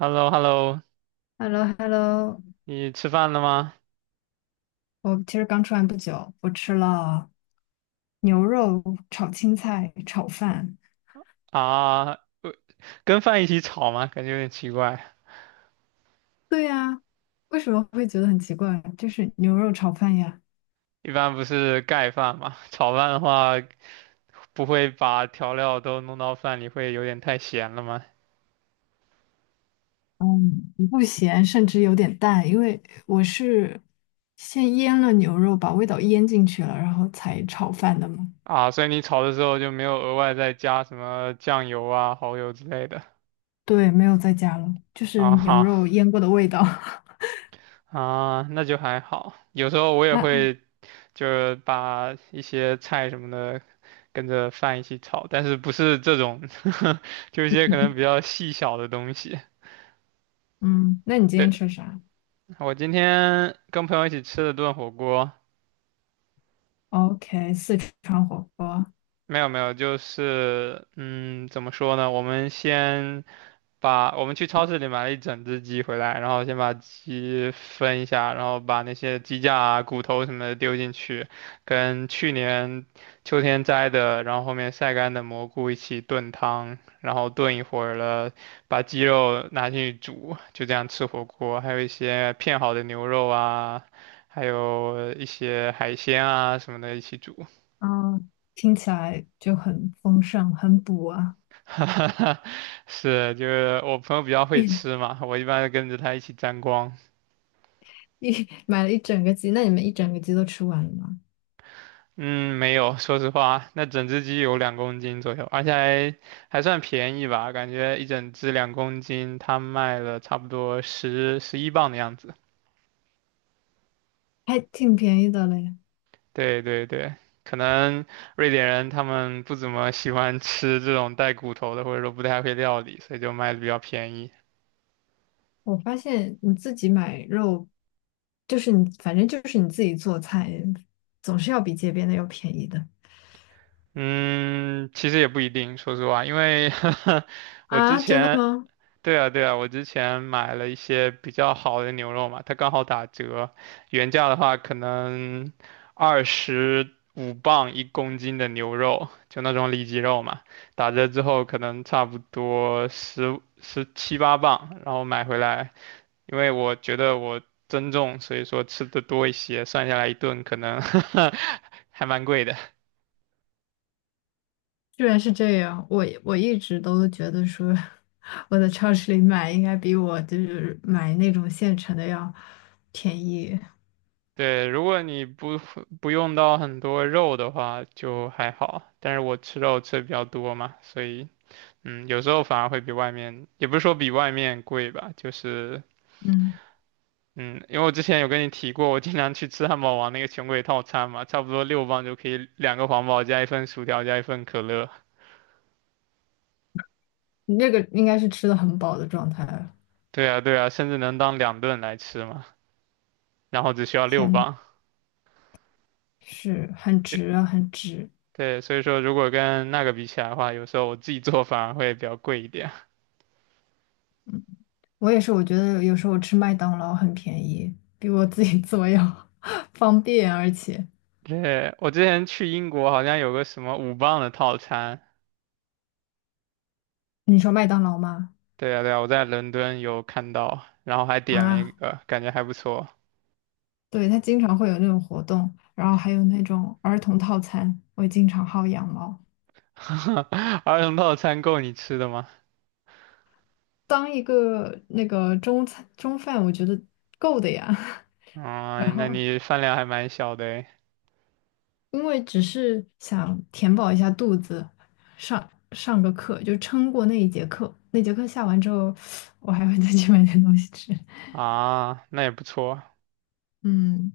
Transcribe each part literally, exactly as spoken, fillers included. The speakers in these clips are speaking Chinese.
h e l l o h e l l o h e l l o h e l l o 你吃饭了吗？我其实刚吃完不久，我吃了牛肉炒青菜炒饭。啊，呃跟饭一起炒吗？感觉有点奇怪。对呀，为什么会觉得很奇怪？就是牛肉炒饭呀。一般不是盖饭嘛，炒饭的话不会把调料都弄到饭里，会有点太咸了吗？嗯，不咸，甚至有点淡，因为我是先腌了牛肉，把味道腌进去了，然后才炒饭的嘛。啊，所以你炒的时候就没有额外再加什么酱油啊、蚝油之类的。对，没有再加了，就是啊牛哈。肉腌过的味道。啊，那就还好。有时候我也那，会就是把一些菜什么的跟着饭一起炒，但是不是这种，就一些可能比较细小的东西。嗯，那你今天吃啥我今天跟朋友一起吃了顿火锅，？O K,四川火锅。没有没有，就是嗯，怎么说呢？我们先把我们去超市里买了一整只鸡回来，然后先把鸡分一下，然后把那些鸡架啊、骨头什么的丢进去，跟去年秋天摘的，然后后面晒干的蘑菇一起炖汤，然后炖一会儿了，把鸡肉拿进去煮，就这样吃火锅。还有一些片好的牛肉啊，还有一些海鲜啊什么的一起煮。嗯，听起来就很丰盛，很补啊！是，就是我朋友比较会一吃嘛，我一般跟着他一起沾光。一买了一整个鸡，那你们一整个鸡都吃完了吗？嗯，没有，说实话，那整只鸡有两公斤左右，而且还还算便宜吧，感觉一整只两公斤，它卖了差不多十十一磅的样子。还挺便宜的嘞。对对对，可能瑞典人他们不怎么喜欢吃这种带骨头的，或者说不太会料理，所以就卖的比较便宜。我发现你自己买肉，就是你，反正就是你自己做菜，总是要比街边的要便宜的。嗯，其实也不一定，说实话，因为 我之啊！真的前吗？对啊，对啊，我之前买了一些比较好的牛肉嘛，它刚好打折，原价的话可能二十五磅一公斤的牛肉，就那种里脊肉嘛，打折之后可能差不多十十七八磅，然后买回来，因为我觉得我增重，所以说吃的多一些，算下来一顿可能 还蛮贵的。居然是这样，我我一直都觉得说，我在超市里买应该比我就是买那种现成的要便宜。对，如果你不不用到很多肉的话，就还好。但是我吃肉吃的比较多嘛，所以嗯，有时候反而会比外面，也不是说比外面贵吧，就是嗯，嗯，因为我之前有跟你提过，我经常去吃汉堡王那个穷鬼套餐嘛，差不多六磅就可以两个皇堡加一份薯条加一份可乐。你那个应该是吃的很饱的状态了。对啊，对啊，甚至能当两顿来吃嘛，然后只需要六天，磅。是很就值啊，很值。对，所以说如果跟那个比起来的话，有时候我自己做反而会比较贵一点。我也是，我觉得有时候我吃麦当劳很便宜，比我自己做要 方便，而且对，我之前去英国好像有个什么五磅的套餐，你说麦当劳吗？对啊对啊，我在伦敦有看到，然后还点了一啊，个，感觉还不错。对，它经常会有那种活动，然后还有那种儿童套餐，我也经常薅羊毛。儿童套餐够你吃的吗？当一个那个中餐中饭，我觉得够的呀。然啊、那后你饭量还蛮小的诶。因为只是想填饱一下肚子，上上个课就撑过那一节课。那节课下完之后，我还会再去买点东西吃。啊，那也不错。嗯，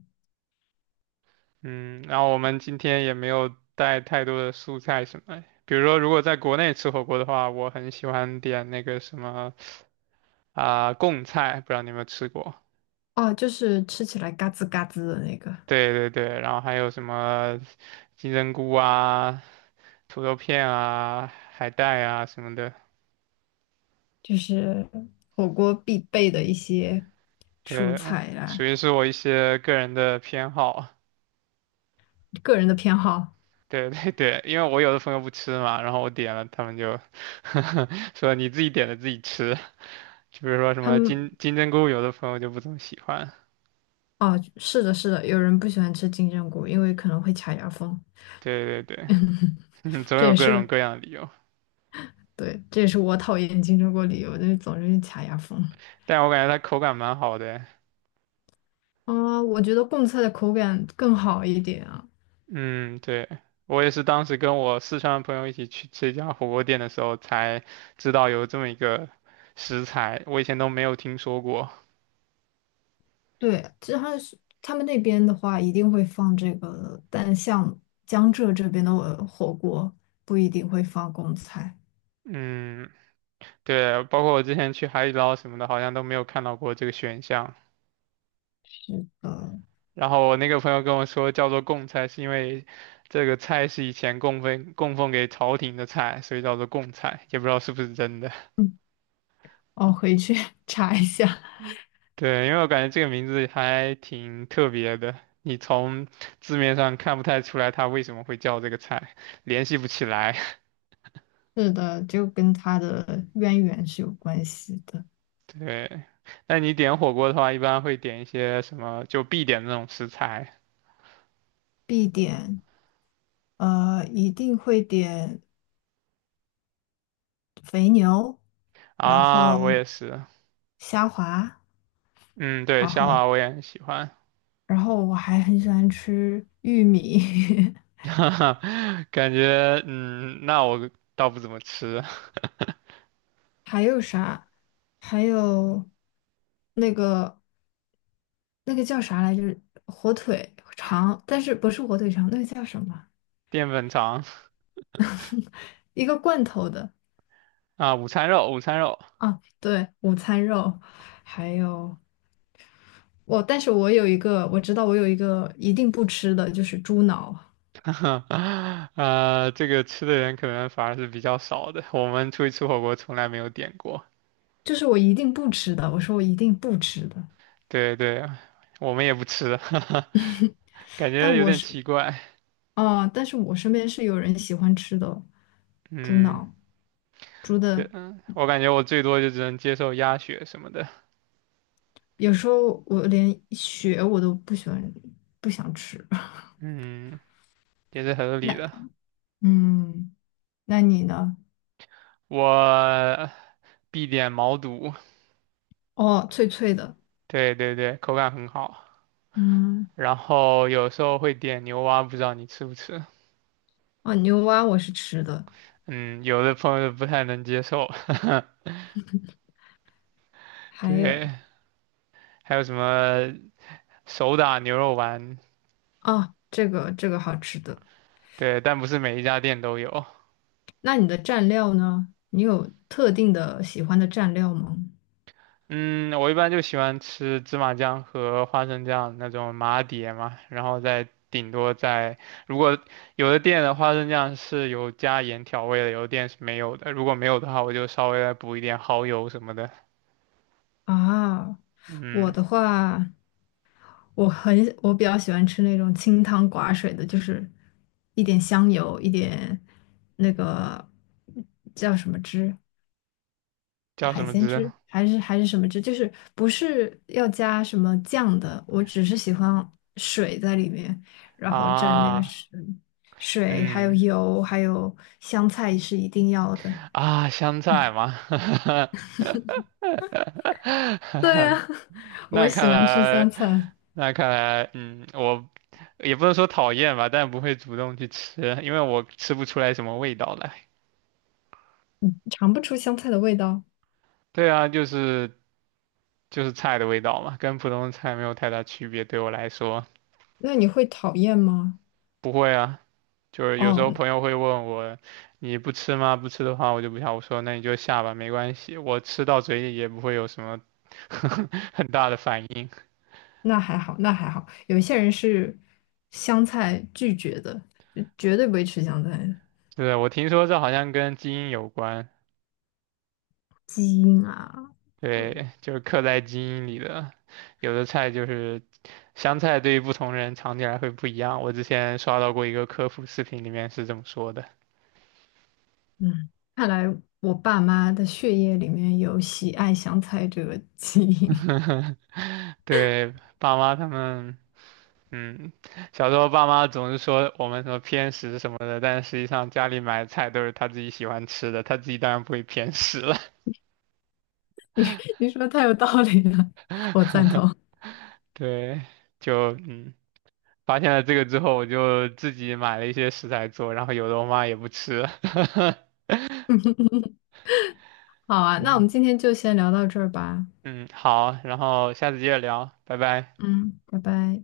嗯，然后我们今天也没有带太多的蔬菜什么的比如说如果在国内吃火锅的话，我很喜欢点那个什么啊、贡菜，不知道你有没有吃过？哦，就是吃起来嘎吱嘎吱的那个，对对对，然后还有什么金针菇啊，土豆片啊、海带啊什么的，就是火锅必备的一些蔬对，菜属啦。于是我一些个人的偏好。个人的偏好，对对对，因为我有的朋友不吃嘛，然后我点了，他们就 说你自己点的自己吃。就比如说什他么们金金针菇，有的朋友就不怎么喜欢。哦，是的，是的，有人不喜欢吃金针菇，因为可能会卡牙缝。对对对，嗯总这有也各种是各样的理由。对，这也是我讨厌金针菇理由，就是总是卡牙缝。但我感觉它口感蛮好的。啊，我觉得贡菜的口感更好一点啊。嗯，对，我也是当时跟我四川的朋友一起去吃一家火锅店的时候，才知道有这么一个食材，我以前都没有听说过。对，这还是他们那边的话，一定会放这个，但像江浙这边的呃火锅不一定会放贡菜。嗯，对，包括我之前去海底捞什么的，好像都没有看到过这个选项。呃，然后我那个朋友跟我说，叫做贡菜，是因为这个菜是以前供奉供奉给朝廷的菜，所以叫做贡菜，也不知道是不是真的。嗯，我回去 查一下。嗯 对，因为我感觉这个名字还挺特别的，你从字面上看不太出来它为什么会叫这个菜，联系不起来。是的，就跟它的渊源是有关系的。对，那你点火锅的话，一般会点一些什么，就必点的那种食材必点，呃，一定会点肥牛，然啊，后我也是。虾滑，嗯，对，然虾后滑我也很喜欢，然后我还很喜欢吃玉米。感觉嗯，那我倒不怎么吃还有啥？还有那个那个叫啥来着？火腿肠，但是不是火腿肠，那个叫什么？淀粉肠一个罐头的啊，午餐肉，午餐肉，啊，对，午餐肉，还有我，但是我有一个，我知道我有一个一定不吃的，就是猪脑，呃，这个吃的人可能反而是比较少的，我们出去吃火锅从来没有点过，就是我一定不吃的，我说我一定不吃的，对对，我们也不吃，感觉但有我点是奇怪，啊，但是我身边是有人喜欢吃的猪嗯，脑，猪对，的嗯，我感觉我最多就只能接受鸭血什么的，有时候我连血我都不喜欢，不想吃。嗯，也是合理那的，嗯，那你呢？我必点毛肚，哦，脆脆的。对对对，口感很好。嗯，然后有时候会点牛蛙，不知道你吃不吃？哦，牛蛙我是吃的。嗯，有的朋友不太能接受。还有对，还有什么手打牛肉丸？啊，这个这个好吃的。对，但不是每一家店都有。那你的蘸料呢？你有特定的喜欢的蘸料吗？嗯，我一般就喜欢吃芝麻酱和花生酱那种麻碟嘛，然后再顶多再，如果有的店的花生酱是有加盐调味的，有的店是没有的。如果没有的话，我就稍微再补一点蚝油什么的。啊，我嗯，的话，我很我比较喜欢吃那种清汤寡水的，就是一点香油，一点那个叫什么汁，叫什海么鲜汁汁还是还是什么汁，就是不是要加什么酱的，我只是喜欢水在里面，然后蘸那个啊？水，水还有嗯。油，还有香菜是一定要的。啊，香菜吗？对呀，我那喜看欢吃香来，菜，那看来，嗯，我也不能说讨厌吧，但不会主动去吃，因为我吃不出来什么味道来。尝不出香菜的味道。对啊，就是就是菜的味道嘛，跟普通菜没有太大区别，对我来说。那你会讨厌吗？不会啊，就是有时候哦，朋友会问我，你不吃吗？不吃的话我就不想。我说那你就下吧，没关系，我吃到嘴里也不会有什么 很大的反应。那还好，那还好。有一些人是香菜拒绝的，就绝对不会吃香菜的是，我听说这好像跟基因有关，基因啊。嗯对，就是刻在基因里的。有的菜就是香菜，对于不同人尝起来会不一样。我之前刷到过一个科普视频，里面是这么说的。嗯，看来我爸妈的血液里面有喜爱香菜这个基因，对，爸妈他们，嗯，小时候爸妈总是说我们什么偏食什么的，但实际上家里买的菜都是他自己喜欢吃的，他自己当然不会偏食了。你你说得太有道理了，我赞 同。对，就嗯。发现了这个之后，我就自己买了一些食材做，然后有的我妈也不吃。好啊，那我对，们今天就先聊到这儿吧。嗯，好，然后下次接着聊，拜拜。嗯，拜拜。